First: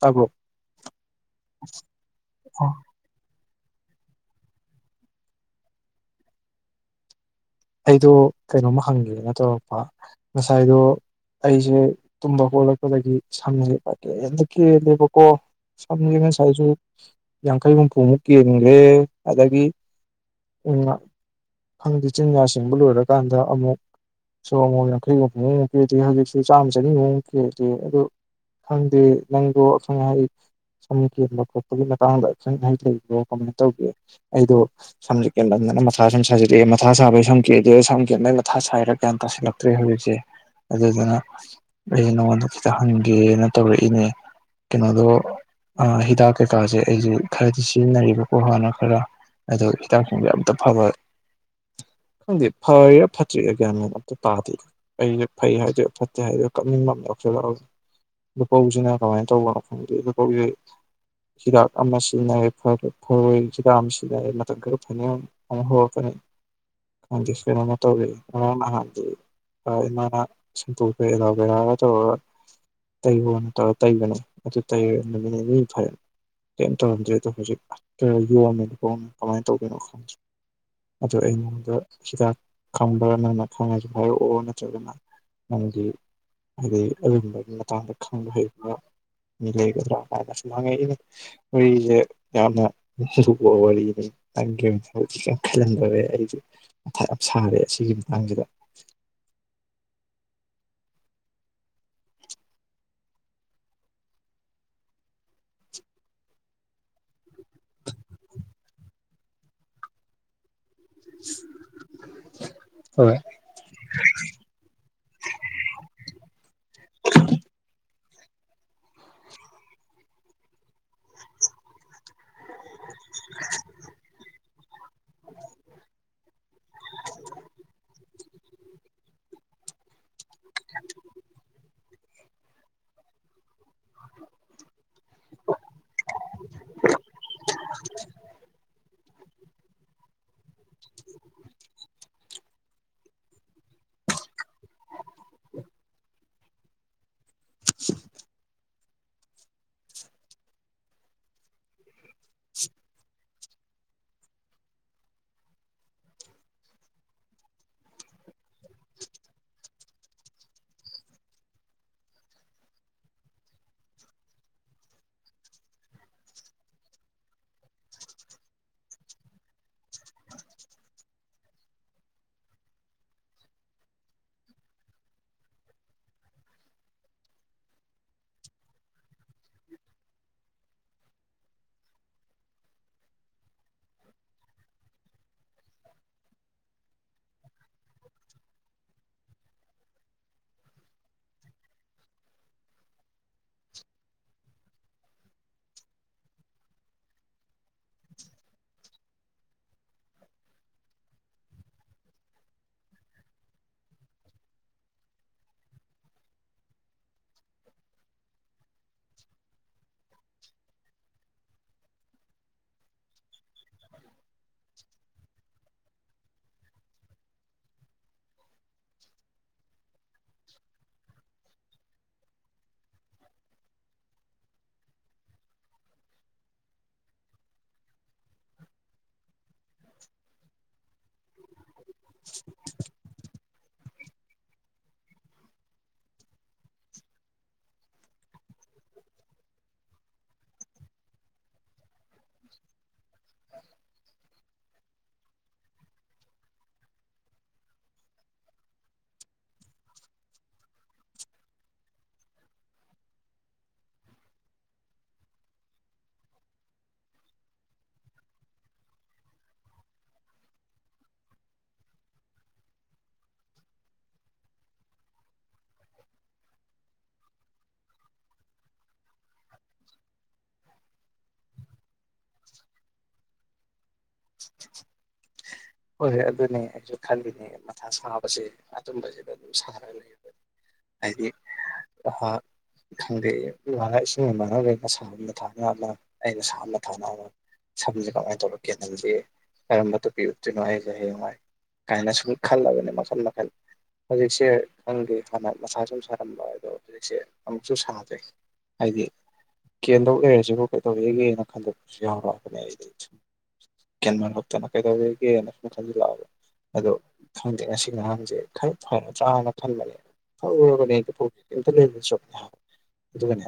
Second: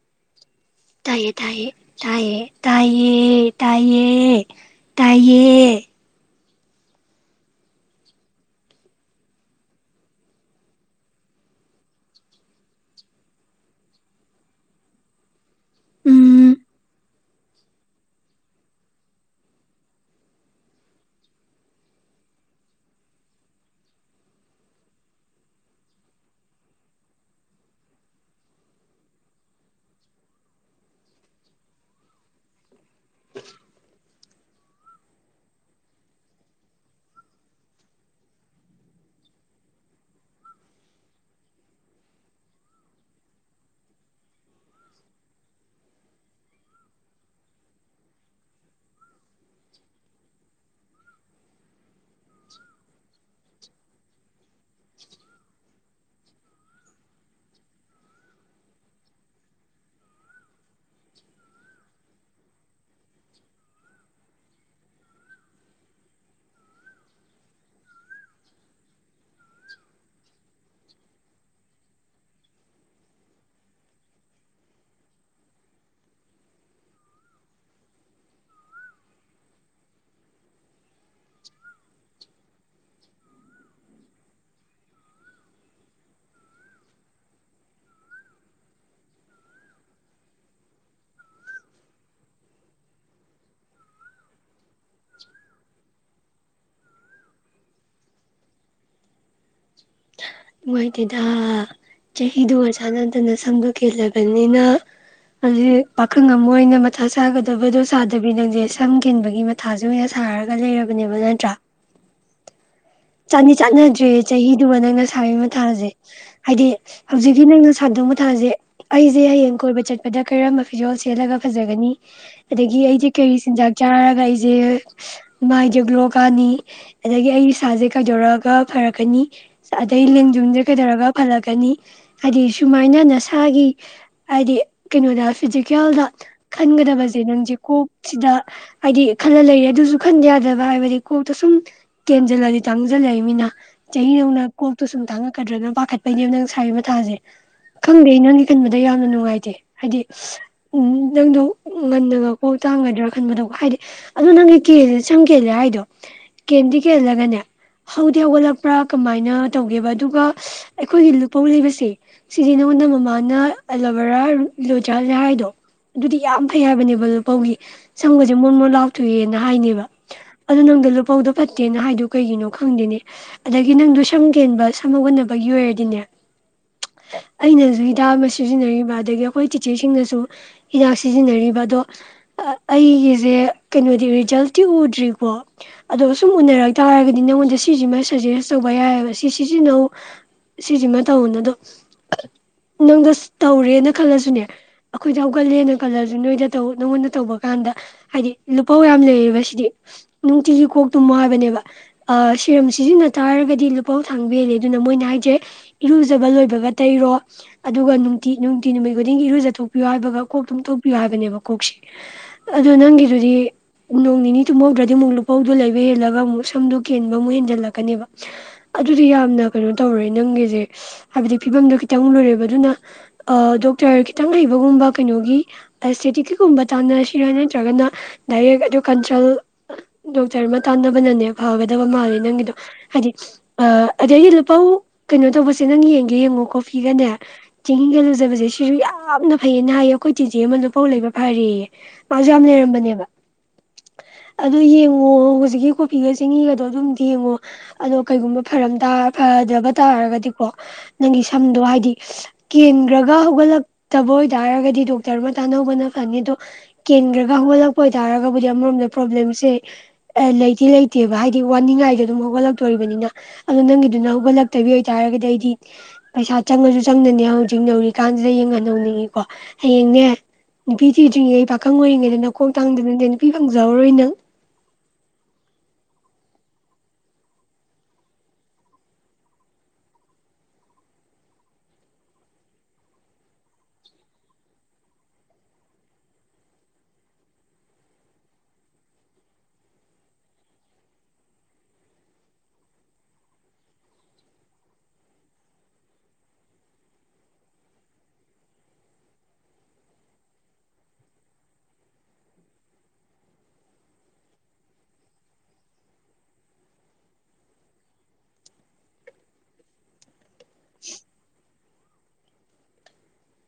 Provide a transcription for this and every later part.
ꯇꯥꯕ꯭ꯔꯣ ꯇꯥꯏꯌꯦ ꯇꯌꯦ ꯇꯥꯏꯌꯦ ꯑꯣ ꯇꯌꯦ ꯇꯌꯦ ꯇꯌꯦ ꯑꯩꯗꯣ ꯀꯩꯅꯣꯝꯃ ꯍꯪꯒꯦꯅ ꯇꯧꯔꯛꯄ ꯉꯁꯥꯏꯗꯣ ꯑꯩꯁꯦ ꯇꯨꯝꯕ ꯈꯣꯠꯂꯛꯄꯗꯒꯤ ꯁꯝꯅꯕ ꯍꯇ ꯀꯦꯜꯂꯦꯕꯀꯣ ꯁ ꯃ ꯎꯝ ꯆꯥꯏꯁꯨ ꯌꯥꯡꯈꯩ ꯍꯨꯝꯐꯨꯃꯨꯛ ꯀꯦꯟꯈ꯭ꯔꯦ ꯑꯗꯒꯤ ꯎ ꯐꯪꯗ ꯏꯆꯤꯟꯖ ꯆꯤꯡꯕ ꯂꯣꯏꯔꯀꯥꯟꯗ ꯑꯃꯨꯛꯁꯨ ꯑꯃꯨꯛ ꯌꯥꯡꯈꯩꯒꯨꯝꯐꯨꯨꯛꯃꯨꯛ ꯄꯤꯗꯦ ꯍꯧꯖꯤꯛꯁꯨ ꯆꯥꯝꯃ ꯆꯅꯤꯃꯨꯛꯃꯨꯛ ꯀꯦꯗꯦ ꯑꯗꯣ ꯈꯪꯗꯦ ꯅꯪꯗꯣ ꯑꯈꯪ ꯑꯍꯩ ꯁꯝ ꯀꯦꯟꯕ ꯈꯣꯠꯄꯒꯤ ꯃꯇꯥꯡꯗ ꯑꯈꯪ ꯑꯍꯩ ꯂꯩꯕ꯭ꯔꯣ ꯀꯃꯥꯏꯅ ꯇꯧꯒꯦ ꯑꯩꯗꯣ ꯁꯝ ꯀꯦꯟꯕꯗꯅ ꯃꯁꯥ ꯁꯨꯝ ꯁꯥꯖꯤꯛꯑꯦ ꯃꯊꯥ ꯁꯥꯕꯩ ꯁꯝꯒꯦ ꯑꯗꯨ ꯁꯝꯒꯦ ꯑꯗꯩ ꯃꯊꯥ ꯁꯥꯏꯔꯒ ꯀꯌꯥꯝ ꯇꯥꯁꯤꯜꯂꯛꯇ꯭ꯔꯦ ꯍꯧꯖꯤꯛꯁꯦ ꯑꯗꯨꯗꯨꯅ ꯑꯩꯁꯦ ꯅꯉꯣꯟꯗ ꯈꯤꯇ ꯍꯪꯒꯦꯅ ꯇꯧꯔꯛꯏꯅꯦ ꯀꯩꯅꯣꯗꯣ ꯍꯤꯗꯥꯛ ꯀꯩꯀꯥꯁꯦ ꯑꯩꯁꯦ ꯈꯔꯗꯤ ꯁꯤꯖꯤꯟꯅꯔꯤꯕꯀꯣ ꯍꯥꯟꯅ ꯈꯔ ꯑꯗꯣ ꯍꯤꯗꯥꯛꯁꯤꯡꯕ ꯑꯇ ꯐꯕ ꯈꯪꯗꯦ ꯐꯩꯔꯥ ꯐꯠꯇ꯭ꯔꯤ ꯑꯒ꯭ꯌꯥꯃꯦꯟ ꯑꯝꯇ ꯇꯥꯗꯦ ꯑꯩꯁꯦ ꯐꯩ ꯍꯥꯏꯗꯔ ꯐꯠꯇꯦ ꯍꯥꯏꯗꯣꯏꯔꯣ ꯀꯞꯅꯤꯡꯕ ꯑꯃ ꯂꯧꯁꯤꯜꯂꯛꯒ ꯂꯨꯄꯧꯁꯤꯅ ꯀꯃꯥꯏꯅ ꯇꯧꯕꯅꯣ ꯈꯪꯗꯦ ꯂꯨꯀꯧꯁꯤꯦ ꯍꯤꯗꯥꯛ ꯑꯃ ꯁꯤꯖꯤꯟꯅꯔꯦ ꯐꯔꯣꯏ ꯍꯤꯗꯥꯛ ꯑꯃ ꯁꯤꯖꯤꯟꯅꯔꯦ ꯃꯇꯝ ꯈꯔ ꯐꯅꯤꯡ ꯑꯃꯛ ꯍꯧꯔꯛꯄꯅꯤ ꯈꯪꯗꯦ ꯀꯩꯅꯣꯝꯃ ꯇꯧꯔꯛꯑꯦ ꯉꯔꯥꯡ ꯅꯍꯥꯟꯗꯤ ꯏꯃꯥꯅ ꯁꯟꯇꯣꯛ ꯑꯦꯂꯥꯕꯦꯔꯥꯒ ꯇꯧꯔꯒ ꯇꯩꯌꯣꯅ ꯇꯧꯔꯒ ꯇꯩꯕꯅꯦ ꯑꯗꯨ ꯇꯩꯔꯦ ꯅꯨꯃꯤꯠ ꯅꯤꯅꯤ ꯐꯩ ꯀꯩꯝ ꯇꯧꯔꯝꯗ꯭ꯔꯦ ꯑꯗꯣ ꯍꯧꯖꯤꯛꯔ ꯌꯣꯝꯃꯤꯅ ꯈꯣꯡꯃꯤ ꯀꯃꯥꯏꯅ ꯇꯧꯗꯣꯏꯅꯣ ꯈꯪꯗꯦ ꯑꯗꯣ ꯑꯩꯅ ꯑ ꯍꯤꯗꯥꯛ ꯈꯪꯕ ꯅꯪꯅ ꯈꯪꯉꯁꯨ ꯍꯥꯏꯔꯛꯑꯣ ꯅꯠꯇ꯭ꯔꯒꯅ ꯅꯪꯒꯤ ꯍꯥꯏꯗꯤ ꯑꯗꯨꯒꯨꯝꯕꯒꯤ ꯃꯇꯥꯡꯗ ꯈꯪꯕ ꯍꯩꯕꯕ ꯃꯤ ꯂꯩꯒꯗ꯭ꯔꯥ ꯀꯥꯏꯅꯁꯨꯨꯝꯃꯥꯡꯉꯛ ꯑꯩꯅ ꯋꯥꯔꯤꯁꯦ ꯌꯥꯝꯅ ꯂꯨꯕ ꯋꯥꯔꯤꯅꯤ ꯅꯪꯒꯤ ꯍ ꯆ ꯑꯩ ꯌꯥꯝ ꯁꯥꯔꯦ ꯑꯁꯤꯒꯤ ꯃꯇꯥꯡꯁꯤꯗ ꯅꯨꯡꯉꯥꯏꯇꯦꯗ ꯆꯍꯤꯗꯨꯣꯒꯁꯥꯅꯗꯅ ꯁꯝꯗꯣ ꯀꯦꯜꯂꯕꯅꯤꯅ ꯑꯗꯨ ꯄꯥꯈꯪ ꯑꯃ ꯑꯣꯏꯅ ꯃꯊꯥ ꯆꯥꯒꯗꯕꯗꯣ ꯆꯥꯗꯕꯅꯤ ꯅꯪꯁꯦ ꯁꯝ ꯀꯦꯟꯕꯒꯤ ꯃꯊꯥꯁꯨ ꯑꯣꯏꯅ ꯁꯥꯔꯒ ꯂꯩꯔꯕ ꯅꯠꯇ꯭ꯔꯥ ꯍꯣꯏ ꯆꯥꯅꯤ ꯆꯥꯟꯅꯗ꯭ꯔꯦ ꯆꯍꯤꯗꯨꯃ ꯅꯪꯅ ꯁꯥꯔꯤ ꯃꯥꯁꯦ ꯍꯥꯏꯗꯤ ꯍꯧꯖꯤꯛꯀꯤ ꯅꯪꯅ ꯁꯥꯗ ꯊꯥꯁꯦ ꯑꯩꯁꯦ ꯍꯌꯦꯡ ꯀꯣꯏꯕ ꯆꯠꯄꯗ ꯀꯔꯝꯕ ꯐꯤꯖꯣꯜ ꯁꯦꯂꯒ ꯐꯖꯒꯅꯤ ꯑꯗꯒꯤ ꯑꯩꯁꯦ ꯀꯩꯔꯤ ꯆꯤꯟꯖꯥꯛ ꯆꯥꯔꯒ ꯑꯩꯦ ꯦ ꯃꯥꯏ ꯖꯒ꯭ꯂꯣ ꯀꯥꯅꯤ ꯑꯗꯒꯤ ꯑꯩ ꯏꯁꯥꯁꯦ ꯈꯥꯏꯗꯣꯔꯛꯑꯒ ꯐꯔꯛꯀꯅꯤ ꯑꯗꯩ ꯌꯨꯝꯗꯦ ꯀꯩꯗꯧꯔꯒ ꯐꯜꯂꯛꯀꯅꯤ ꯍꯥꯏꯗꯤ ꯁꯨꯃꯥꯏꯅ ꯅꯁꯥꯒꯤ ꯍꯥꯏꯗꯤ ꯀꯩꯅꯣꯗ ꯐꯤꯖꯤꯀꯦꯜꯗ ꯈꯟꯒꯗꯕꯁꯦ ꯅꯪꯁꯦ ꯀꯣꯛꯁꯤꯗ ꯍꯥꯏꯗꯤ ꯈꯜꯂ ꯂꯩꯔꯦ ꯑꯗꯨꯁꯨ ꯈꯟꯗꯤ ꯌꯥꯗꯕ ꯍꯥꯏꯕꯗꯤ ꯀꯣꯛꯇ ꯁꯨꯝ ꯀꯦꯟꯁꯤꯜꯂꯗꯤ ꯆꯪꯁꯤꯜꯂꯛꯏꯃꯤꯅ ꯆꯍꯤ ꯅꯧꯅ ꯀꯣꯛꯇꯨ ꯁꯨꯝ ꯊꯥꯡꯉꯛꯗ꯭ꯔꯒꯅ ꯄꯥꯈꯠꯄꯅꯦꯅ ꯅꯪ ꯁꯥꯥꯏꯕ ꯊꯥꯁꯦ ꯀꯝꯗꯦ ꯏꯅꯣꯣꯟꯗ ꯃ ꯑꯗ ꯌꯥꯝꯅ ꯅꯨꯡꯉꯥꯏꯇꯦ ꯍꯥꯏꯗꯤ ꯎ ꯅꯪꯗꯣ ꯉꯟꯅꯒ ꯀꯣꯛ ꯇꯥꯡꯒꯗ꯭ꯔꯥ ꯈꯟꯕꯗꯣ ꯍꯥꯏꯗꯤ ꯑꯗꯣ ꯅꯪꯒꯤ ꯀꯦꯜꯦ ꯁꯝ ꯀꯦꯜꯂꯦ ꯍꯥꯏꯗꯣ ꯀꯦꯟꯗꯤ ꯀꯦꯜꯂꯒꯅꯦ ꯍꯧꯗꯤ ꯍꯧꯒꯠꯂꯛꯄ꯭ꯔꯥ ꯀꯃꯥꯏꯅ ꯇꯧꯒꯦꯕ ꯑꯗꯨꯒ ꯑꯩꯈꯣꯏꯒꯤ ꯂꯨꯄꯧ ꯂꯩꯕꯁꯦ ꯁꯤꯗꯤ ꯅꯉꯣꯟꯗ ꯃꯃꯥꯅ ꯑꯦꯂꯣꯕꯦꯔꯥ ꯂꯣꯏꯖꯍꯜꯂꯦ ꯍꯥꯏꯗꯣ ꯑꯗꯨꯗꯤ ꯌꯥꯝ ꯐꯩ ꯍꯥꯏꯕꯅꯦꯕ ꯂꯨꯄꯧꯒꯤ ꯁꯪꯒꯁꯦ ꯃꯣꯔꯃꯣ ꯂꯥꯎꯊꯣꯛꯑꯦꯅ ꯍꯥꯏꯅꯦꯕ ꯑꯗꯣ ꯅꯪꯗ ꯂꯨꯄꯧꯗꯣ ꯐꯠꯇꯦꯅ ꯍꯥꯏꯗ ꯀꯩꯒꯤꯅꯣ ꯈꯪꯗꯦꯅꯦ ꯑꯗꯒꯤ ꯅꯪꯗꯣ ꯁꯝ ꯀꯦꯟꯕ ꯁꯝꯧꯒꯟꯅꯅꯕꯒꯤ ꯑꯣꯏꯔꯗꯤꯅꯦ ꯑꯩꯅꯁꯨ ꯍꯤꯗꯥꯛ ꯑꯃ ꯁꯤꯖꯤꯟꯅꯔꯤꯕ ꯑꯗꯒꯤ ꯑꯩꯈꯣꯏ ꯇꯤꯆꯔꯁꯤꯡꯅꯁꯨ ꯍꯤꯗꯥꯛ ꯁꯤꯖꯤꯟꯅꯔꯤꯕ ꯑꯗꯣ ꯑꯩꯒꯤꯁꯦ ꯀꯩꯅꯣꯗꯤ ꯔꯤꯖꯜꯇꯤ ꯎꯗ꯭ꯔꯤꯀꯣ ꯑꯗꯣ ꯁꯨꯝ ꯎꯅꯔ ꯇꯥꯔꯒꯗꯤ ꯅꯪꯉꯣꯟꯗ ꯁꯤꯁꯤꯃ ꯁꯖꯦꯁ ꯇꯧꯕ ꯌꯥꯏꯑꯕ ꯁꯤ ꯁꯤꯖꯤꯟꯅꯧ ꯁꯤꯁꯤꯃ ꯇꯧꯅ ꯑꯗꯣ ꯅꯪꯗ ꯇꯧꯔꯦꯅ ꯈꯜꯂꯁꯨꯅꯦ ꯑꯩꯈꯣꯏꯗ ꯍꯧꯒꯠꯂꯦꯅ ꯈꯜꯂꯁꯨ ꯅꯣꯏꯗ ꯇꯧ ꯅꯪꯉꯣꯟꯗ ꯇꯧꯕ ꯀꯥꯟꯗ ꯍꯥꯏꯗꯤ ꯂꯨꯄꯥꯧ ꯌꯥꯝ ꯂꯩꯌꯦꯕ ꯁꯤꯗꯤ ꯅꯨꯡꯇꯤꯒꯤ ꯀꯣꯛꯇꯨꯝ ꯃ ꯍꯥꯏꯕꯅꯦꯕ ꯁꯤꯔꯝ ꯁꯤꯖꯤꯟꯅ ꯇꯥꯔꯒꯗꯤ ꯂꯨꯐꯧ ꯊꯥꯡꯕ ꯍꯦꯜꯂꯦ ꯑꯗꯨꯅ ꯃꯣꯏꯅ ꯍꯥꯏꯁꯦ ꯏꯔꯨꯖꯕ ꯂꯣꯏꯕꯒ ꯇꯩꯔꯣ ꯑꯗꯨꯒ ꯅꯨꯡꯇꯤ ꯅꯨꯡꯇꯤ ꯅꯨꯃꯤꯠ ꯈꯨꯗꯤꯡꯒꯤ ꯏꯔꯨꯖꯊꯣꯛꯄꯤꯌꯣ ꯍꯥꯏꯕꯒ ꯀꯣꯛꯇꯨꯝꯊꯣꯛꯄꯤꯌꯣ ꯍꯥꯏꯕꯅꯦꯕ ꯀꯣꯛꯁꯦ ꯑꯗꯣ ꯅꯪꯒꯤꯗꯨꯗꯤ ꯅꯣꯡ ꯅꯤꯅꯤ ꯇꯨꯝꯍꯧꯗ꯭ꯔꯗꯤ ꯑꯃꯨꯛ ꯂꯨꯄꯧꯗꯣ ꯂꯩꯕ ꯍꯦꯜꯂꯒ ꯑꯃꯨꯛ ꯐꯤꯝꯗꯣ ꯀꯦꯟꯕ ꯑꯃꯨꯛ ꯍꯦꯟꯖꯜꯂꯛꯀꯅꯦꯕ ꯑꯗꯨꯗꯤ ꯌꯥꯝꯅ ꯀꯩꯅꯣ ꯇꯧꯔꯦ ꯅꯪꯒꯤꯁꯦ ꯍꯥꯏꯕꯗꯤ ꯐꯤꯕꯝꯗꯣ ꯈꯤꯇꯪ ꯂꯣꯏꯔꯦꯕ ꯑꯗꯨꯅ ꯗꯣꯛꯇꯔ ꯈꯤꯇꯪ ꯍꯩꯕꯒꯨꯝꯕ ꯀꯩꯅꯣꯒꯤꯁꯇꯦꯇꯤꯛꯀꯤꯒꯨꯝꯕ ꯇꯥꯟꯅꯁꯤꯔꯥ ꯅꯠꯇ꯭ꯔꯒꯅ ꯗꯥꯏꯔꯦꯛ ꯑꯗꯨ ꯀꯟꯁꯜ ꯗꯣ ꯆꯔꯃ ꯇꯥꯟꯅꯕꯅꯅꯤ ꯐꯒꯗꯕ ꯃꯥꯜꯂꯤ ꯅꯪꯒꯤꯗꯨꯣ ꯍꯥꯏꯗꯤ ꯑꯗꯩꯗꯤ ꯂꯨꯄꯧ ꯀꯩꯅꯣ ꯇꯧꯕꯁꯦ ꯅꯪ ꯌꯦꯡꯒꯦ ꯌꯦꯡꯉꯣ ꯀꯣꯐꯤꯒꯅꯦ ꯆꯦꯡꯍꯤꯒ ꯂꯨꯖꯕꯁꯦ ꯁꯤꯁꯨ ꯌꯥꯝꯅ ꯐꯩꯌꯦꯅ ꯍꯥꯏꯌꯦ ꯑꯩꯈꯣꯏ ꯆꯤꯆꯦ ꯑꯃ ꯂꯨꯄꯧ ꯂꯩꯕ ꯐꯔꯦꯌꯦ ꯃꯥꯁꯨ ꯌꯥꯝ ꯂꯩꯔꯝꯕꯅꯦꯕ ꯑꯗꯨꯗ ꯌꯦꯡꯉꯣ ꯍꯧꯖꯤꯛꯀꯤ ꯀꯣ ꯐꯤꯒ ꯆꯤꯡꯍꯤꯒꯗꯣ ꯑꯗꯨꯝ ꯌꯦꯡꯉꯣ ꯑꯗꯣ ꯀꯩꯒꯨꯝꯕ ꯐꯔꯝ ꯇꯥ ꯐꯗꯕ ꯇꯥꯔꯒꯗꯤꯀꯣ ꯅꯪꯒꯤ ꯁꯝꯗꯣ ꯍꯥꯏꯗꯤ ꯀꯦꯟꯈ꯭ꯔꯒ ꯍꯧꯒꯠꯂꯛꯇꯕ ꯑꯣꯏꯇꯥꯔꯒꯗꯤ ꯗꯣꯛꯇꯔ ꯑꯃ ꯇꯥꯅ ꯍꯧꯕꯅ ꯐꯅꯤ ꯑꯗꯣ ꯀꯦꯟꯈ꯭ꯔꯒ ꯍꯧꯒꯠꯂꯛꯄ ꯑꯣꯏꯇꯥꯔꯒꯕꯨꯗꯤ ꯑꯃꯔꯣꯝꯗ ꯄ꯭ꯔꯣꯕ꯭ꯂꯦꯝꯁꯦ ꯂꯩꯇꯤ ꯂꯩꯇ ꯅꯠꯇꯦꯕ ꯍꯥꯏꯗꯤ ꯋꯥꯅꯤꯡꯉꯥꯏꯗꯣ ꯑꯗꯨꯝ ꯍꯧꯒꯠꯂꯛꯇꯣꯔꯤꯕꯅꯤꯅ ꯑꯗꯣ ꯅꯪꯒꯤꯗꯨꯅ ꯍꯧꯒꯠꯂꯛꯇꯕꯤ ꯑꯣꯏꯇꯥꯔꯒꯗꯤ ꯑꯩꯗꯤ ꯄꯩꯁꯥ ꯆꯪꯉꯁꯨ ꯆꯪꯅꯅꯦ ꯍꯧꯖꯤꯛ ꯅꯧꯔꯤꯀꯥꯟꯁꯤꯗ ꯌꯦꯡ ꯍꯟ ꯅꯧꯅꯤꯡꯉꯤꯀꯣ ꯍꯌꯦꯡꯅꯦ ꯅꯨꯄꯤ ꯊꯤꯗ꯭ꯔꯤꯉꯩ ꯄꯥꯈꯪ ꯑꯣꯏꯔꯤꯉꯩꯗ ꯅꯈꯣꯛ ꯇꯥꯡꯗꯅꯠꯇ ꯅꯨꯄꯤ ꯐꯪꯖꯍꯧꯔꯣꯏ ꯅꯪ [unintelligible] ꯍꯣꯏꯣꯏ ꯑꯗꯨꯅꯦ ꯑꯩꯁꯨ ꯈꯜꯂꯤꯅꯦ ꯃꯊꯥ ꯁꯥꯕꯁꯦ ꯑꯗꯨꯝꯕꯁꯤꯗ ꯑꯗꯨꯝ ꯁꯥꯔꯒ ꯂꯩꯕ ꯍꯥꯏꯗꯤ ꯈꯪꯗꯦ ꯃꯅ ꯏꯁꯤꯡ ꯃꯥꯡꯍꯜꯂ‌ꯦ ꯁꯥꯕ ꯃꯊꯅꯥ ꯑꯃꯥ ꯑꯩꯅꯥ ꯁꯥꯕ ꯃꯥꯊꯥꯅ ꯑꯃ ꯁꯝꯁꯦ ꯀꯃꯥꯏꯅ ꯇꯧꯕ ꯀꯦꯜꯁꯦ ꯀꯔꯝꯕ ꯇꯨꯞꯄꯤ ꯀꯩꯅꯣ ꯑꯩꯁꯦ ꯍꯌꯦꯡꯋꯥꯏ ꯀꯥꯏꯅ ꯁꯨꯝ ꯈꯜꯂꯕꯅꯦ ꯃꯈꯜ ꯃꯈꯜ ꯍꯧꯖꯤꯛꯁꯦ ꯈꯪꯒꯤꯦ ꯍꯥꯟꯅ ꯃꯁꯥ ꯁꯨꯝ ꯁꯥꯔꯝꯕ ꯑꯗꯣ ꯍꯧꯖꯤꯛꯁꯦ ꯑꯃꯨꯛꯁꯨ ꯁꯥꯗꯔꯦ ꯍꯥꯏꯗꯤ ꯀꯦꯟꯗꯧ ꯂꯩꯔꯁꯤꯕꯨ ꯀꯩꯗꯧꯔꯤꯒꯦꯅ ꯈꯟꯗꯣꯛꯄꯁꯨ ꯌꯥꯎꯔꯛꯑꯕꯅꯦ ꯑꯩꯗꯤ ꯁꯨꯝ ꯀꯦꯟ ꯃꯟ ꯂꯛꯇꯅ ꯀꯩꯗꯧꯔ ꯒꯦꯅ ꯃꯊꯟꯁꯨ ꯂꯥꯛꯑꯣ ꯑꯗꯣ ꯈꯪꯗꯦ ꯉꯁꯤ ꯉꯔꯥꯡꯁꯦ ꯈꯔ ꯐꯔ ꯇ꯭ꯔꯥꯅ ꯈꯟꯕꯅꯦ ꯐꯔꯨꯔꯕꯅꯦ ꯑꯩ ꯀꯩꯕꯅꯦ ꯍꯥꯏꯕ ꯑꯗꯨꯒꯅꯦ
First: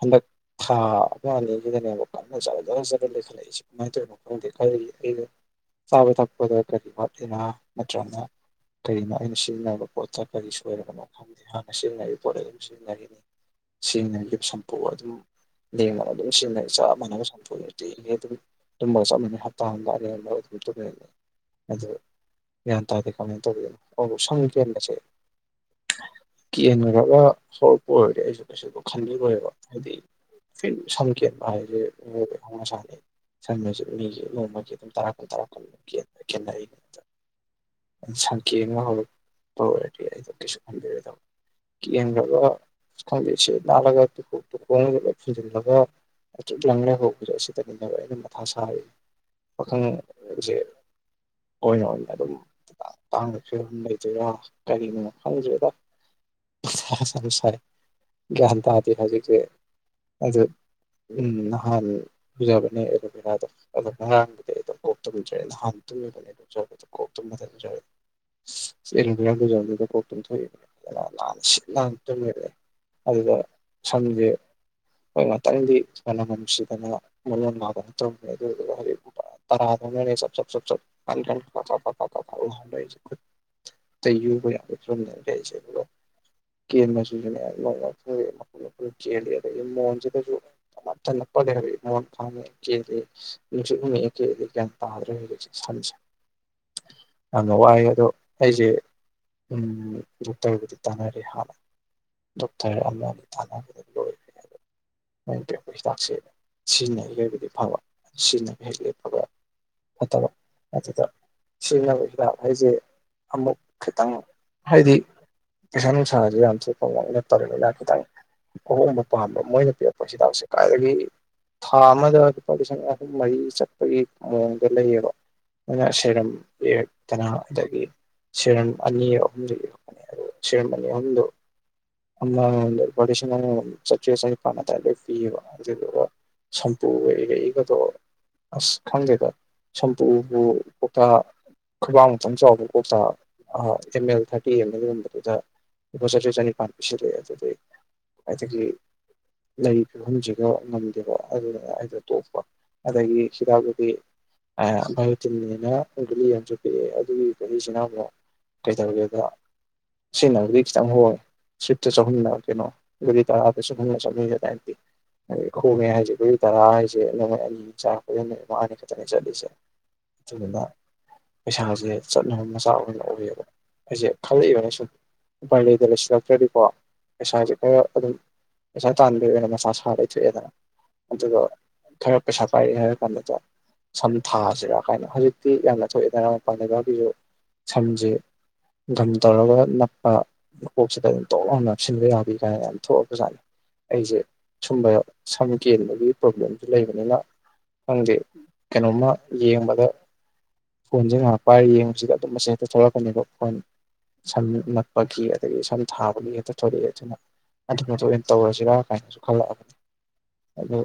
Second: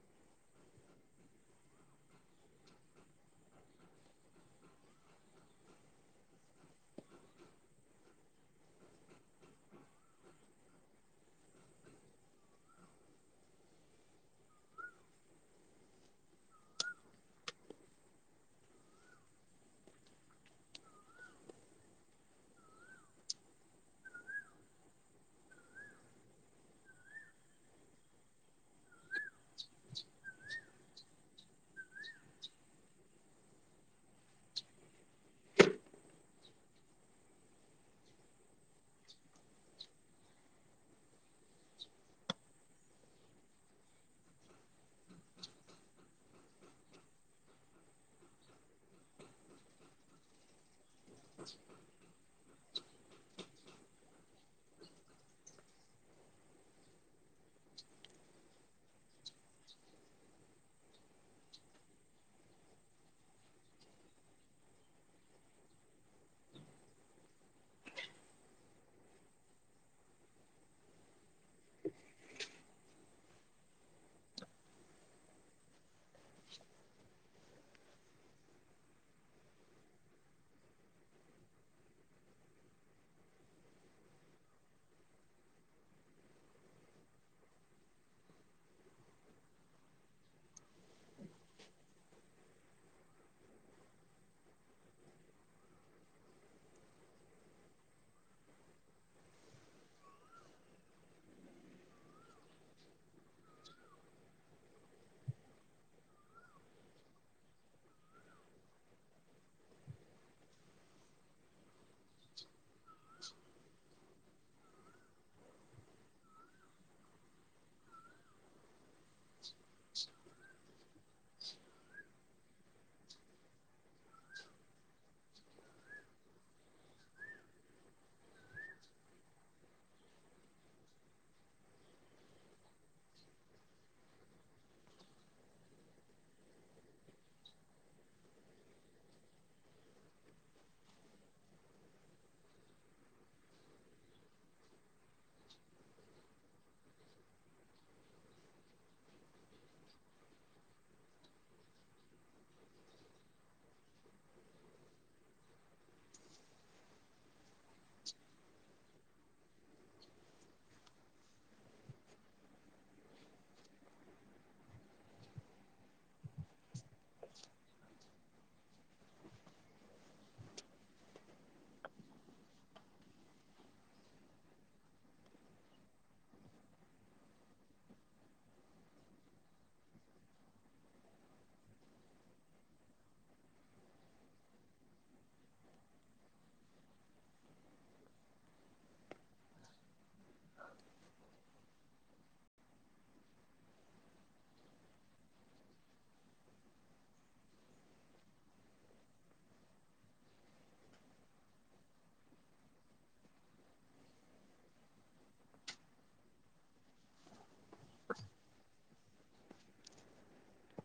ꯍꯟꯗꯛ ꯊꯥ ꯑꯃ ꯑꯅꯤꯒꯤꯗꯅꯦꯕ ꯀꯟꯅ ꯖꯔ ꯖꯔ ꯂꯩꯈꯠꯂꯛꯏꯁꯦ ꯀꯃꯥꯏꯅ ꯇꯧꯔꯤꯅꯣ ꯈꯪꯗꯦ ꯈꯜꯂꯤ ꯑꯩ ꯆꯥꯕ ꯊꯛꯄꯗ ꯀꯔꯤ ꯋꯥꯠꯂꯤꯔꯥ ꯅꯠꯇ꯭ꯔꯒꯅ ꯀꯔꯤꯅꯣ ꯑꯩꯅ ꯁꯤꯖꯤꯟꯅꯕ ꯄꯣꯠꯇ ꯀꯔꯤ ꯁꯣꯏꯔꯕꯅꯣ ꯈꯪꯗꯦ ꯍꯥꯟꯅ ꯁꯤꯖꯤꯟꯅꯔꯤꯕ ꯄꯣꯠ ꯑꯗꯨꯝ ꯁꯤꯖꯤꯟꯅꯔꯤꯅꯤ ꯁꯤꯖꯤꯟꯅꯈꯤꯕ ꯁꯝꯄꯨ ꯑꯗꯨꯝ ꯂꯦꯡꯗꯅ ꯑꯗꯨꯝ ꯁꯤꯖꯤꯟꯅꯩ ꯆꯞ ꯃꯥꯟꯅꯕ ꯁꯝꯄꯨ ꯑꯗꯨ ꯇꯦꯛꯉꯦ ꯑꯗꯨꯝ ꯇꯨꯝꯃꯒ ꯆꯞ ꯃꯥꯟꯅꯩ ꯍꯞꯇꯥꯗ ꯑꯅꯤ ꯔꯛ ꯑꯍꯨꯝ ꯂꯛ ꯇꯨꯝ ꯑꯗꯨ ꯒ꯭ꯌꯥꯟ ꯇꯥꯗꯦ ꯀꯃꯥꯏꯅ ꯇꯧꯕꯤꯗꯣꯏꯅꯣ ꯑꯗꯨ ꯁꯝ ꯀꯦꯟꯕꯁꯦ ꯀꯦꯟꯈ꯭ꯔꯒ ꯍꯧꯔꯛꯄ ꯑꯣꯏꯔꯗꯤ ꯑꯩꯁꯨ ꯀꯩꯁꯨ ꯈꯟꯕꯤꯔꯣꯏꯕ ꯍꯥꯏꯗꯤ ꯀꯩꯅꯣ ꯁꯝ ꯀꯦꯟꯕ ꯍꯥꯏꯁꯦꯕ ꯃꯤ ꯑꯣꯏꯕꯩ ꯍꯧꯅ ꯁꯅꯦ ꯁꯝꯁꯦ ꯃꯤꯒꯤ ꯅꯣꯡꯃꯒꯤ ꯑꯗꯨꯝ ꯇꯔꯥ ꯀꯨꯟ ꯇꯔꯥ ꯀꯨꯟ ꯀꯦꯟꯕ ꯀꯦꯟꯅꯔꯤꯅꯦ ꯀꯦꯡꯕ ꯍꯧꯔꯛꯄ ꯑꯣꯏꯔꯗꯤ ꯑꯩꯗ ꯀꯩꯁꯨ ꯈꯪꯕꯤꯔꯣꯏꯗꯕ ꯀꯦꯡ ꯒꯔꯒꯥ ꯈꯪꯗ‌ꯦ ꯁꯤꯠ ꯅꯥꯜꯂꯒ ꯇꯨꯈꯣꯡꯒ ꯂꯣꯏ ꯐꯨꯟꯖꯤꯜꯂꯒ ꯂꯪꯇ꯭ꯔꯤꯛ ꯂꯪꯪꯂ ꯍꯧꯕꯁꯦ ꯑꯁꯤꯗꯅꯤꯅꯦꯕ ꯑꯩꯅ ꯃꯊꯥ ꯁꯥꯔꯤ ꯄꯥꯈꯪ [unintelligible] ꯍꯣꯏꯅꯦ ꯍꯣꯏꯅꯦ ꯑꯗꯨꯝ ꯇꯥꯡꯕ ꯐꯤꯕꯝ ꯂꯩꯗꯣꯏꯔꯥ ꯀꯔꯤꯅꯣ ꯈꯪꯗ꯭ꯔꯦꯗ ꯃꯊꯥ ꯁꯥꯏ ꯒ꯭ꯌꯥꯟ ꯇꯥꯗꯦ ꯍꯧꯖꯤꯛꯁꯤ ꯑꯗꯨ ꯎꯝ ꯅꯍꯥꯟ ꯎꯖꯕꯅꯦ ꯑꯦꯂꯣꯚꯦꯔꯥꯗꯣ ꯑꯗꯣ ꯉꯔꯥꯡꯕꯨꯗꯤ ꯑꯗꯨꯝ ꯀꯣꯛꯇꯨꯝꯖꯔꯦ ꯅꯍꯥꯟ ꯇꯨꯝꯃꯤꯕꯅꯦ ꯂꯨꯖꯕꯗ ꯀꯣꯛ ꯇꯨꯝꯕ ꯂꯨꯖꯔꯦ ꯁꯤ ꯑꯦꯂꯣꯕꯤꯔꯥ ꯂꯨꯖꯕꯅꯤꯗ ꯀꯣꯛ ꯇꯨꯝꯊꯣꯛꯏꯕꯅꯤ ꯑꯗꯨꯅ ꯅꯥꯟꯅ ꯁꯤꯠ ꯅꯥꯟꯅ ꯇꯨꯝꯃꯤꯔꯦ ꯑꯗꯨꯗ ꯁꯝꯁꯦ ꯍꯣꯏ ꯉꯥꯛꯇꯪꯗꯤ ꯃꯅꯝ ꯅꯨꯡꯁꯤꯗꯅ ꯃꯣꯟ ꯃꯣꯟ ꯅꯥꯗꯅ ꯇꯧ ꯔꯝꯕꯅꯦ ꯑꯗꯨꯗꯨꯒ ꯍꯧꯖꯤꯛ ꯇꯔꯥ ꯗꯧ ꯅꯥꯅꯦ ꯆꯞ ꯆꯞ ꯀꯟ ꯈꯔꯥꯅꯤ ꯆꯞ ꯆꯞ ꯍꯝꯗꯣꯛ ꯏꯁꯦ ꯈꯨꯠ ꯑꯇꯩ ꯌꯨꯕ ꯌꯥꯕꯩ ꯐꯤ ꯚꯝ ꯗꯅꯦ ꯂꯩꯔꯤ ꯁꯦ ꯗꯨꯒꯥ ꯀꯦꯅꯕꯥ ꯁꯤꯁꯨꯅꯦ ꯃꯄꯨꯝ ꯃꯄꯨꯃ ꯀꯦꯜꯂꯦ ꯑꯗꯩ ꯃꯣꯟꯁꯤꯗꯁꯨ ꯆꯅꯞ ꯆꯅꯞ ꯄꯥꯒꯥ ꯂꯩꯔꯦ ꯃꯣꯟ ꯈꯥꯡ ꯕꯁꯤꯗ ꯆꯦꯟꯈꯔꯦ ꯅꯨꯡꯁꯤꯠ ꯍꯨꯃ ꯃꯛ ꯑꯦ ꯀꯦꯜꯂ‌ꯦ ꯒ꯭ꯌꯥ ꯇꯥꯗ꯭ꯔꯦ ꯍꯧꯖꯤꯛꯁꯦ ꯁꯝꯁꯦ ꯌꯥꯝꯅ ꯋꯥꯏꯑ‌ꯦ ꯑꯗꯣ ꯑꯩꯁꯦ ꯗꯣꯛꯇ꯭ꯔꯕꯨꯗꯤ ꯇꯥꯟꯅꯔꯦ ꯍꯥꯟꯅ ꯗꯣꯛꯇ꯭ꯔ ꯑꯃꯗꯤ ꯇꯥꯟꯅꯕꯗ ꯂꯣꯏꯔꯦ ꯑꯗꯣ ꯃꯣꯏꯅ ꯄꯤꯔꯛꯄ ꯍꯤꯗꯥꯛꯁꯦ ꯁꯤꯖꯤꯟꯅꯔꯤꯈꯩꯕꯨꯗꯤ ꯐꯕ ꯁꯤꯖꯤꯟꯅꯕ ꯍꯦꯛ ꯂ‌ꯦꯞ ꯐꯠꯇꯕ ꯑꯗꯨꯗ ꯁꯤꯖꯤꯟ ꯅꯥꯔ‌ꯦ ꯍꯤꯗꯥꯛ ꯍꯥꯏꯁꯦ ꯑꯃꯨꯛ ꯈꯤꯇꯪ ꯍꯥꯏꯗꯤ ꯄꯩꯁꯥ ꯅꯨꯡꯁꯥꯁꯨ ꯌꯥꯝ ꯊꯄ ꯅꯠꯇꯔꯅꯤꯅ ꯈꯤꯇꯪ ꯑꯍꯣꯡꯕ ꯑꯄꯥꯝꯕ ꯃꯣꯏꯅ ꯄꯤꯔꯛꯄ ꯁꯤꯗꯗꯥꯎꯁꯦ ꯑꯗꯨꯗꯒꯤ ꯊꯥ ꯑꯃꯗ ꯂꯨꯄꯥ ꯂꯤꯁꯤꯡ ꯃꯔꯤ ꯆꯠ ꯒꯤ ꯃꯑꯣꯡꯗ ꯂꯩꯌꯦꯕ ꯅꯣꯏꯅ ꯁꯦꯔꯝ ꯌꯦꯛꯇꯅ ꯑꯗꯒꯤ ꯁꯦꯔꯝ ꯑꯅꯤ ꯑꯍꯨꯝꯗ ꯌꯦꯔꯛꯄꯅꯦ ꯑ ꯁꯦꯔꯝ ꯑꯅꯤ ꯑꯍꯨꯝꯗꯣ ꯑꯃꯝꯗ ꯂꯨꯄꯥ ꯂꯤꯁꯤꯡ ꯑꯃꯃꯝ ꯆꯥꯇ꯭ꯔꯦꯠ ꯆꯅꯤꯄꯥꯟ ꯑꯗꯨꯋꯥꯏ ꯂꯣꯏ ꯄꯤꯑꯕ ꯑꯗꯨꯗꯨꯒ ꯁꯝꯄꯨꯒ ꯏꯔꯛꯏꯒꯗꯣ ꯑꯁ ꯈꯪꯗꯦꯗ ꯁꯝꯄꯨꯕꯨ ꯀꯧꯇꯥ ꯈꯣꯏꯕꯥꯡꯃꯨꯛꯇꯪ ꯆꯥꯎꯕ ꯀꯧꯇꯥ ꯑꯦꯝ ꯑꯦꯜ ꯊꯥꯔꯇꯤ ꯑꯃꯒꯨꯝꯕꯗꯨꯗ ꯂꯨꯄꯥ ꯆꯥꯇ꯭ꯔꯦꯠ ꯆꯅꯤꯄꯥꯟ ꯄꯤꯁꯤꯜꯂꯛꯑꯦ ꯑꯗꯨꯗꯤ ꯑꯩꯒꯤ ꯂꯩ ꯐꯤꯕꯝꯁꯤꯒ ꯉꯝꯗꯦꯕ ꯑꯗꯨꯗꯨꯅ ꯑꯩꯗꯣ ꯇꯣꯛꯄ ꯑꯗꯒꯤ ꯍꯤꯗꯗꯤ ꯚꯥꯅꯤꯅ ꯒꯂꯤ ꯌꯥꯝꯁꯨ ꯄꯤꯛꯑꯦ ꯑꯗꯨꯒꯤ ꯁꯤ ꯀꯩꯗꯧꯔꯒꯦ ꯑꯗ ꯁꯤꯅꯕꯨꯗꯤ ꯈꯤꯇꯪ ꯍꯣꯡꯉꯦ ꯁꯋꯤꯠꯇ ꯆꯍꯨꯝꯅ ꯀꯩꯅꯣ ꯑꯗꯨꯒꯤ ꯇꯔꯥꯗ ꯆꯍꯨꯝꯅ ꯆꯍꯨꯝ ꯑꯗꯨ ꯑꯗꯨꯏꯗꯤ ꯍꯣꯡꯉꯦ ꯍꯥꯏꯁꯦ ꯑꯩꯈꯣꯏꯒꯤ ꯇꯔꯥ ꯍꯥꯏꯁꯦ ꯅꯣꯡꯣꯏ ꯑꯅꯤ ꯆꯥ ꯐꯖꯅ ꯏꯃꯥꯅꯤ ꯈꯛꯇꯅꯦ ꯆꯠꯂꯤꯁꯦ ꯑꯗꯨꯗꯨꯅ ꯄꯩꯁꯥꯁꯦ ꯆꯠꯅꯕ ꯃꯆꯥꯛ ꯑꯣꯏꯌꯦꯕ ꯑꯩꯁꯦ ꯈꯜꯂꯛꯏꯅ ꯁ ꯎꯄꯥꯏ ꯂꯩꯗ ꯂꯩꯁꯤꯜꯂꯛꯇ꯭ꯔꯗꯤꯀꯣ ꯄꯩꯁꯥꯁꯦ ꯈꯔ ꯑꯗꯨꯝ ꯄꯩꯁꯥ ꯇꯥꯟꯕꯒꯤ ꯑꯣꯏꯅ ꯃꯆꯥꯥ ꯁꯥ ꯂꯩꯊꯣꯛꯑꯦꯗꯅ ꯑꯗꯨꯒ ꯈꯔ ꯄꯩꯁꯥ ꯄꯥꯏꯔꯦ ꯍꯥꯏꯔ ꯀꯩꯅꯗ ꯁꯝ ꯊꯥꯁꯤꯔꯥ ꯀꯥꯏꯅ ꯍꯧꯖꯤꯛꯇꯤ ꯌꯥꯝꯅ ꯊꯣꯛꯑꯦꯗꯅ ꯃꯄꯥꯟ ꯂꯩꯕꯥꯛꯀꯤꯁꯨ ꯁꯝꯁꯦ ꯒꯝ ꯇꯧꯔꯒ ꯅꯞꯄ ꯃꯀꯣꯛꯁꯤꯗ ꯑꯗꯨꯝ ꯇꯣꯛꯅ ꯅꯞꯁꯤꯟꯕ ꯌꯥꯕꯤ ꯀꯥꯏꯅ ꯌꯥꯝ ꯊꯣꯛꯑꯕꯖꯥꯠꯅꯤ ꯑꯩꯁꯦ ꯁꯨꯝꯕ ꯁꯝ ꯀꯦꯟꯕꯒꯤ ꯄ꯭ꯔꯣꯕ꯭ꯂꯦꯝꯁꯨ ꯂꯩꯕꯅꯤꯅ ꯈꯪꯗꯦ ꯀꯩꯅꯣꯝꯃ ꯌꯦꯡꯕꯗ ꯐꯣꯟꯁꯦ ꯉꯥꯏꯍꯥꯛ ꯄꯥꯏꯔ ꯌꯦꯡꯕꯁꯤꯗ ꯑꯗꯨꯝ ꯃꯁꯤ ꯍꯦꯛꯇ ꯊꯣꯛꯂꯛꯀꯅꯤꯕ ꯐꯣꯟ ꯁꯝ ꯅꯛꯄꯒꯤ ꯑꯗꯒꯤ ꯁꯝ ꯊꯥꯕꯒꯤ ꯍꯦꯛꯇ ꯊꯣꯛꯂꯛꯑꯦ ꯑꯗꯨꯅ ꯑꯗꯨꯅ ꯃꯇꯨꯡ ꯑꯣꯏꯅ ꯇꯧꯔꯁꯤꯔꯥ ꯀꯥꯏꯅꯁꯨ ꯈꯜꯂꯛꯑꯕꯅꯤ ꯑꯗꯨ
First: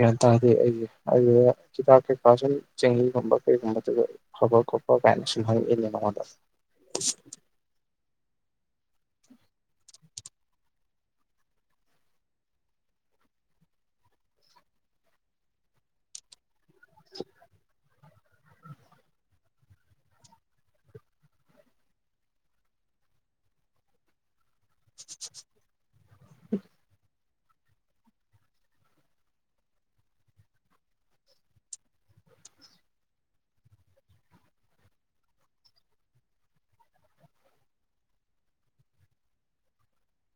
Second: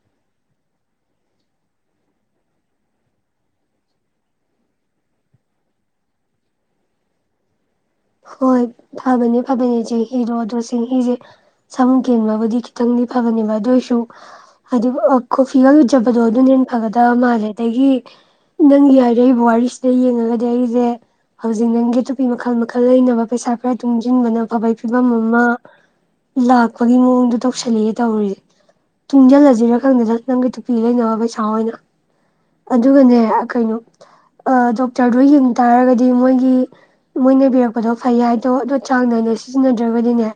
ꯒ꯭ꯌꯥꯟ ꯇꯥꯔꯗꯤ ꯑꯩꯒꯤ ꯑꯗꯨ ꯍꯤꯗꯥꯛ ꯀꯩꯀꯥ ꯁꯨꯝ ꯆꯦꯡꯍꯤꯒꯨꯝꯕ ꯀꯩꯒꯨꯝꯕꯗꯨꯗ ꯐꯕ ꯈꯣꯠꯄ ꯀꯥꯏꯅ ꯁꯨꯝ ꯍꯪꯉꯛꯏꯅꯦ ꯅꯉꯣꯟꯗ ꯍꯣꯏ ꯐꯕꯅꯤ ꯐꯕꯅꯦꯆꯦ ꯍꯤꯔꯣ ꯑꯗꯨ ꯆꯦꯡꯍꯤꯁꯦ ꯁꯃꯨ ꯀꯦꯟꯕꯕꯨꯗꯤ ꯈꯤꯇꯪꯗꯤ ꯐꯕꯅꯦꯕ ꯑꯗꯨ ꯑꯣꯏꯔꯁꯨ ꯍꯥꯏ ꯀꯣꯐꯤꯒ ꯎꯠꯖꯕꯗꯣ ꯑꯗꯨꯅꯦ ꯑꯗ ꯃꯥꯁꯦ ꯑꯗꯒꯤ ꯅꯪꯒꯤ ꯍꯥꯏꯔꯛꯏꯕ ꯋꯥꯔꯤꯁꯤꯗ ꯌꯦꯡꯉꯒꯗꯤ ꯑꯩꯁꯦ ꯍꯧꯖꯤꯛ ꯅꯪꯒꯤ ꯑ ꯅꯨꯄꯤ ꯃꯈꯜ ꯏꯈꯜ ꯂꯩꯅꯕ ꯄꯩꯁꯥ ꯈꯔ ꯇꯨꯡꯁꯤꯟꯕꯅ ꯑꯐꯕꯩ ꯐꯤꯕꯝ ꯑꯃ ꯂꯥꯛꯄꯒꯤ ꯃꯑꯣꯡꯗꯨ ꯇꯧꯁꯜꯂꯤꯌꯦ ꯇꯧꯔꯤꯁꯦ ꯇꯨꯡꯁꯤꯜꯂꯁꯤꯔꯥ ꯈꯪꯗꯗꯅ ꯅꯪꯒꯤ ꯇꯨꯄꯤ ꯂꯩꯅꯕ ꯄꯩꯁꯥ ꯑꯣꯏꯅ ꯑꯗꯨꯒꯅꯦ ꯀꯩꯅꯣ ꯗꯣꯛꯇꯔꯗꯣ ꯌꯦꯡ ꯇꯥꯔꯒꯗꯤ ꯃꯣꯏꯒꯤ ꯃꯣꯏꯅ ꯄꯤꯔꯛꯄꯗꯣ ꯐꯩ ꯍꯥꯏ ꯑꯗꯣ ꯑꯗꯣ ꯆꯥꯡ ꯅꯥꯏꯅ ꯁꯤꯖꯤꯟꯅꯗ꯭ꯔꯒꯗꯤꯅꯦ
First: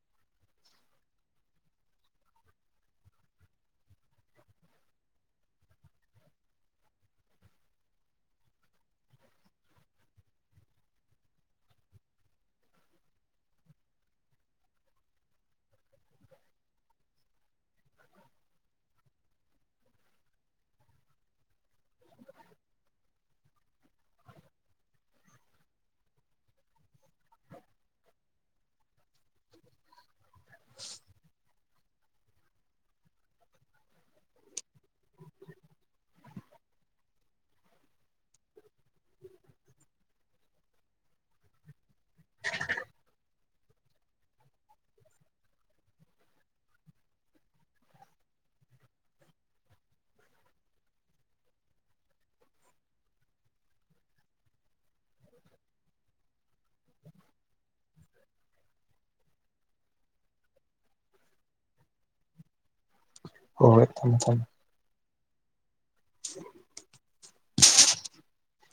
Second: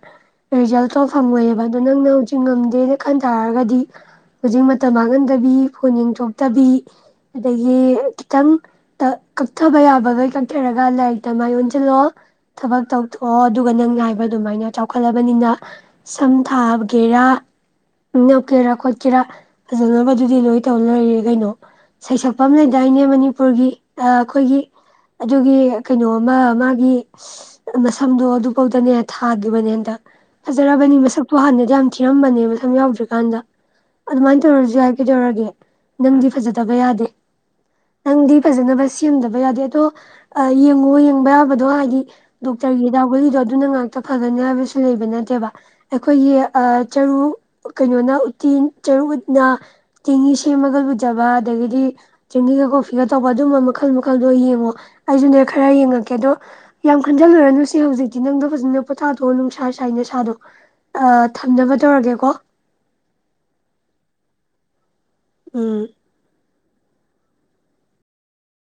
ꯔꯤꯖꯜꯇꯣ ꯐꯪꯉꯣꯏꯑꯕ ꯑꯗꯣ ꯅꯪꯅ ꯍꯧꯖꯤꯛ ꯉꯝꯗꯦꯅ ꯈꯟ ꯇꯥꯔꯒꯗꯤ ꯍꯧꯖꯤꯛ ꯃꯇꯝ ꯃꯥꯡꯍꯟꯗꯕꯤ ꯐꯣꯟ ꯌꯦꯡꯊꯣꯛꯇꯕꯤ ꯑꯗꯒꯤ ꯈꯤꯇꯪ ꯀꯛꯊꯕ ꯌꯥꯕꯈꯣꯏ ꯀꯛꯊꯔꯒ ꯂꯥꯏꯔꯤꯛꯇ ꯃꯥꯏ ꯑꯣꯟꯁꯤꯜꯂꯣ ꯊꯕꯛ ꯇꯧꯊꯣꯛꯑꯣ ꯑꯗꯨꯒ ꯅꯪꯅ ꯍꯥꯏꯕ ꯑꯗꯨꯃꯥꯏꯅ ꯆꯥꯎꯈꯠꯂꯕꯅꯤꯅ ꯁꯝ ꯊꯥꯒꯦꯔꯥ ꯅꯧꯀꯦꯔꯥ ꯈꯣꯠꯀꯦꯔꯥ ꯐꯖꯅꯕꯗꯨꯗꯤ ꯂꯣꯏ ꯇꯧ ꯂꯣꯏꯔꯦ ꯀꯩꯅꯣ ꯁꯩꯁꯛꯄ ꯑꯃ ꯂꯩꯗꯥꯏꯅꯦ ꯃꯅꯤꯨꯔ ꯃꯅꯤꯄꯨꯔꯒꯤ ꯑꯩꯈꯣꯏꯒꯤ ꯑꯗꯨꯒꯤ ꯀꯩꯅꯣꯃ ꯃꯥꯒꯤ ꯅ ꯁꯝꯗꯣ ꯑꯗꯨꯐꯧꯗꯅꯦ ꯊꯥꯒꯤꯕꯅꯦ ꯍꯟꯗꯛ ꯐꯖꯔꯕꯅꯤ ꯃꯁꯛꯇꯨ ꯍꯥꯟꯅꯗ ꯌꯥꯝ ꯊꯤꯔꯝꯕꯅꯦꯕ ꯃꯁꯝ ꯌꯥꯎꯗ꯭ꯔꯤꯀꯥꯟꯗ ꯑꯗꯨꯃꯥꯏꯅ ꯇꯧꯔꯁꯨ ꯌꯥꯏ ꯀꯩꯗꯧꯔꯒꯦ ꯅꯪꯗꯤ ꯐꯖꯗꯕ ꯌꯥꯗꯦ ꯅꯪꯗꯤ ꯐꯖꯅꯕ ꯁꯦꯝꯗꯕ ꯌꯥꯗꯦ ꯑꯗꯣ ꯌꯦꯡꯉꯣ ꯌꯦꯡꯕ ꯌꯥꯕꯗꯣ ꯍꯥꯏꯗꯤ ꯗꯣꯛꯇꯔꯒꯤ ꯍꯤꯗꯥꯛ ꯒꯨꯂꯤꯗꯣ ꯑꯗꯨꯅ ꯉꯥꯛꯇ ꯐꯒꯅꯤ ꯍꯥꯏꯕꯁꯨ ꯂꯩꯕ ꯅꯠꯇꯦꯕ ꯑꯩꯈꯣꯏꯒꯤ ꯆꯔꯨ ꯀꯩꯅꯣꯅ ꯎꯠꯇꯤ ꯆꯔꯨ ꯎꯠꯅ ꯆꯦꯡꯍꯤ ꯁꯦꯝꯃꯒ ꯂꯨꯖꯕ ꯑꯗꯒꯤꯗꯤ ꯆꯦꯡꯍꯤꯒ ꯀꯣꯐꯤꯒ ꯇꯧꯕ ꯑꯗꯨꯝꯕ ꯃꯈꯜ ꯃꯈꯜꯗꯣ ꯌꯦꯡꯉꯣ ꯑꯩꯁꯨꯅꯦ ꯈꯔ ꯌꯦꯡꯉꯛꯀꯦ ꯑꯗꯣ ꯌꯥꯝ ꯈꯟꯖꯜꯂꯨꯔꯅꯨꯨꯁꯤꯜꯦ ꯍꯧꯖꯤꯛꯇꯤ ꯅꯪꯗꯣ ꯐꯖꯅ ꯄꯣꯊꯥꯊꯣꯛꯑꯣ ꯅꯨꯡꯁꯥ ꯁꯥꯏ ꯅꯁꯥꯗꯣ ꯊꯝꯖꯅꯕ ꯇꯧꯔꯒꯦꯀꯣ ꯍꯣꯏ ꯍꯣꯏ ꯊꯝꯃꯦ ꯊꯝꯃꯦ ꯎꯝ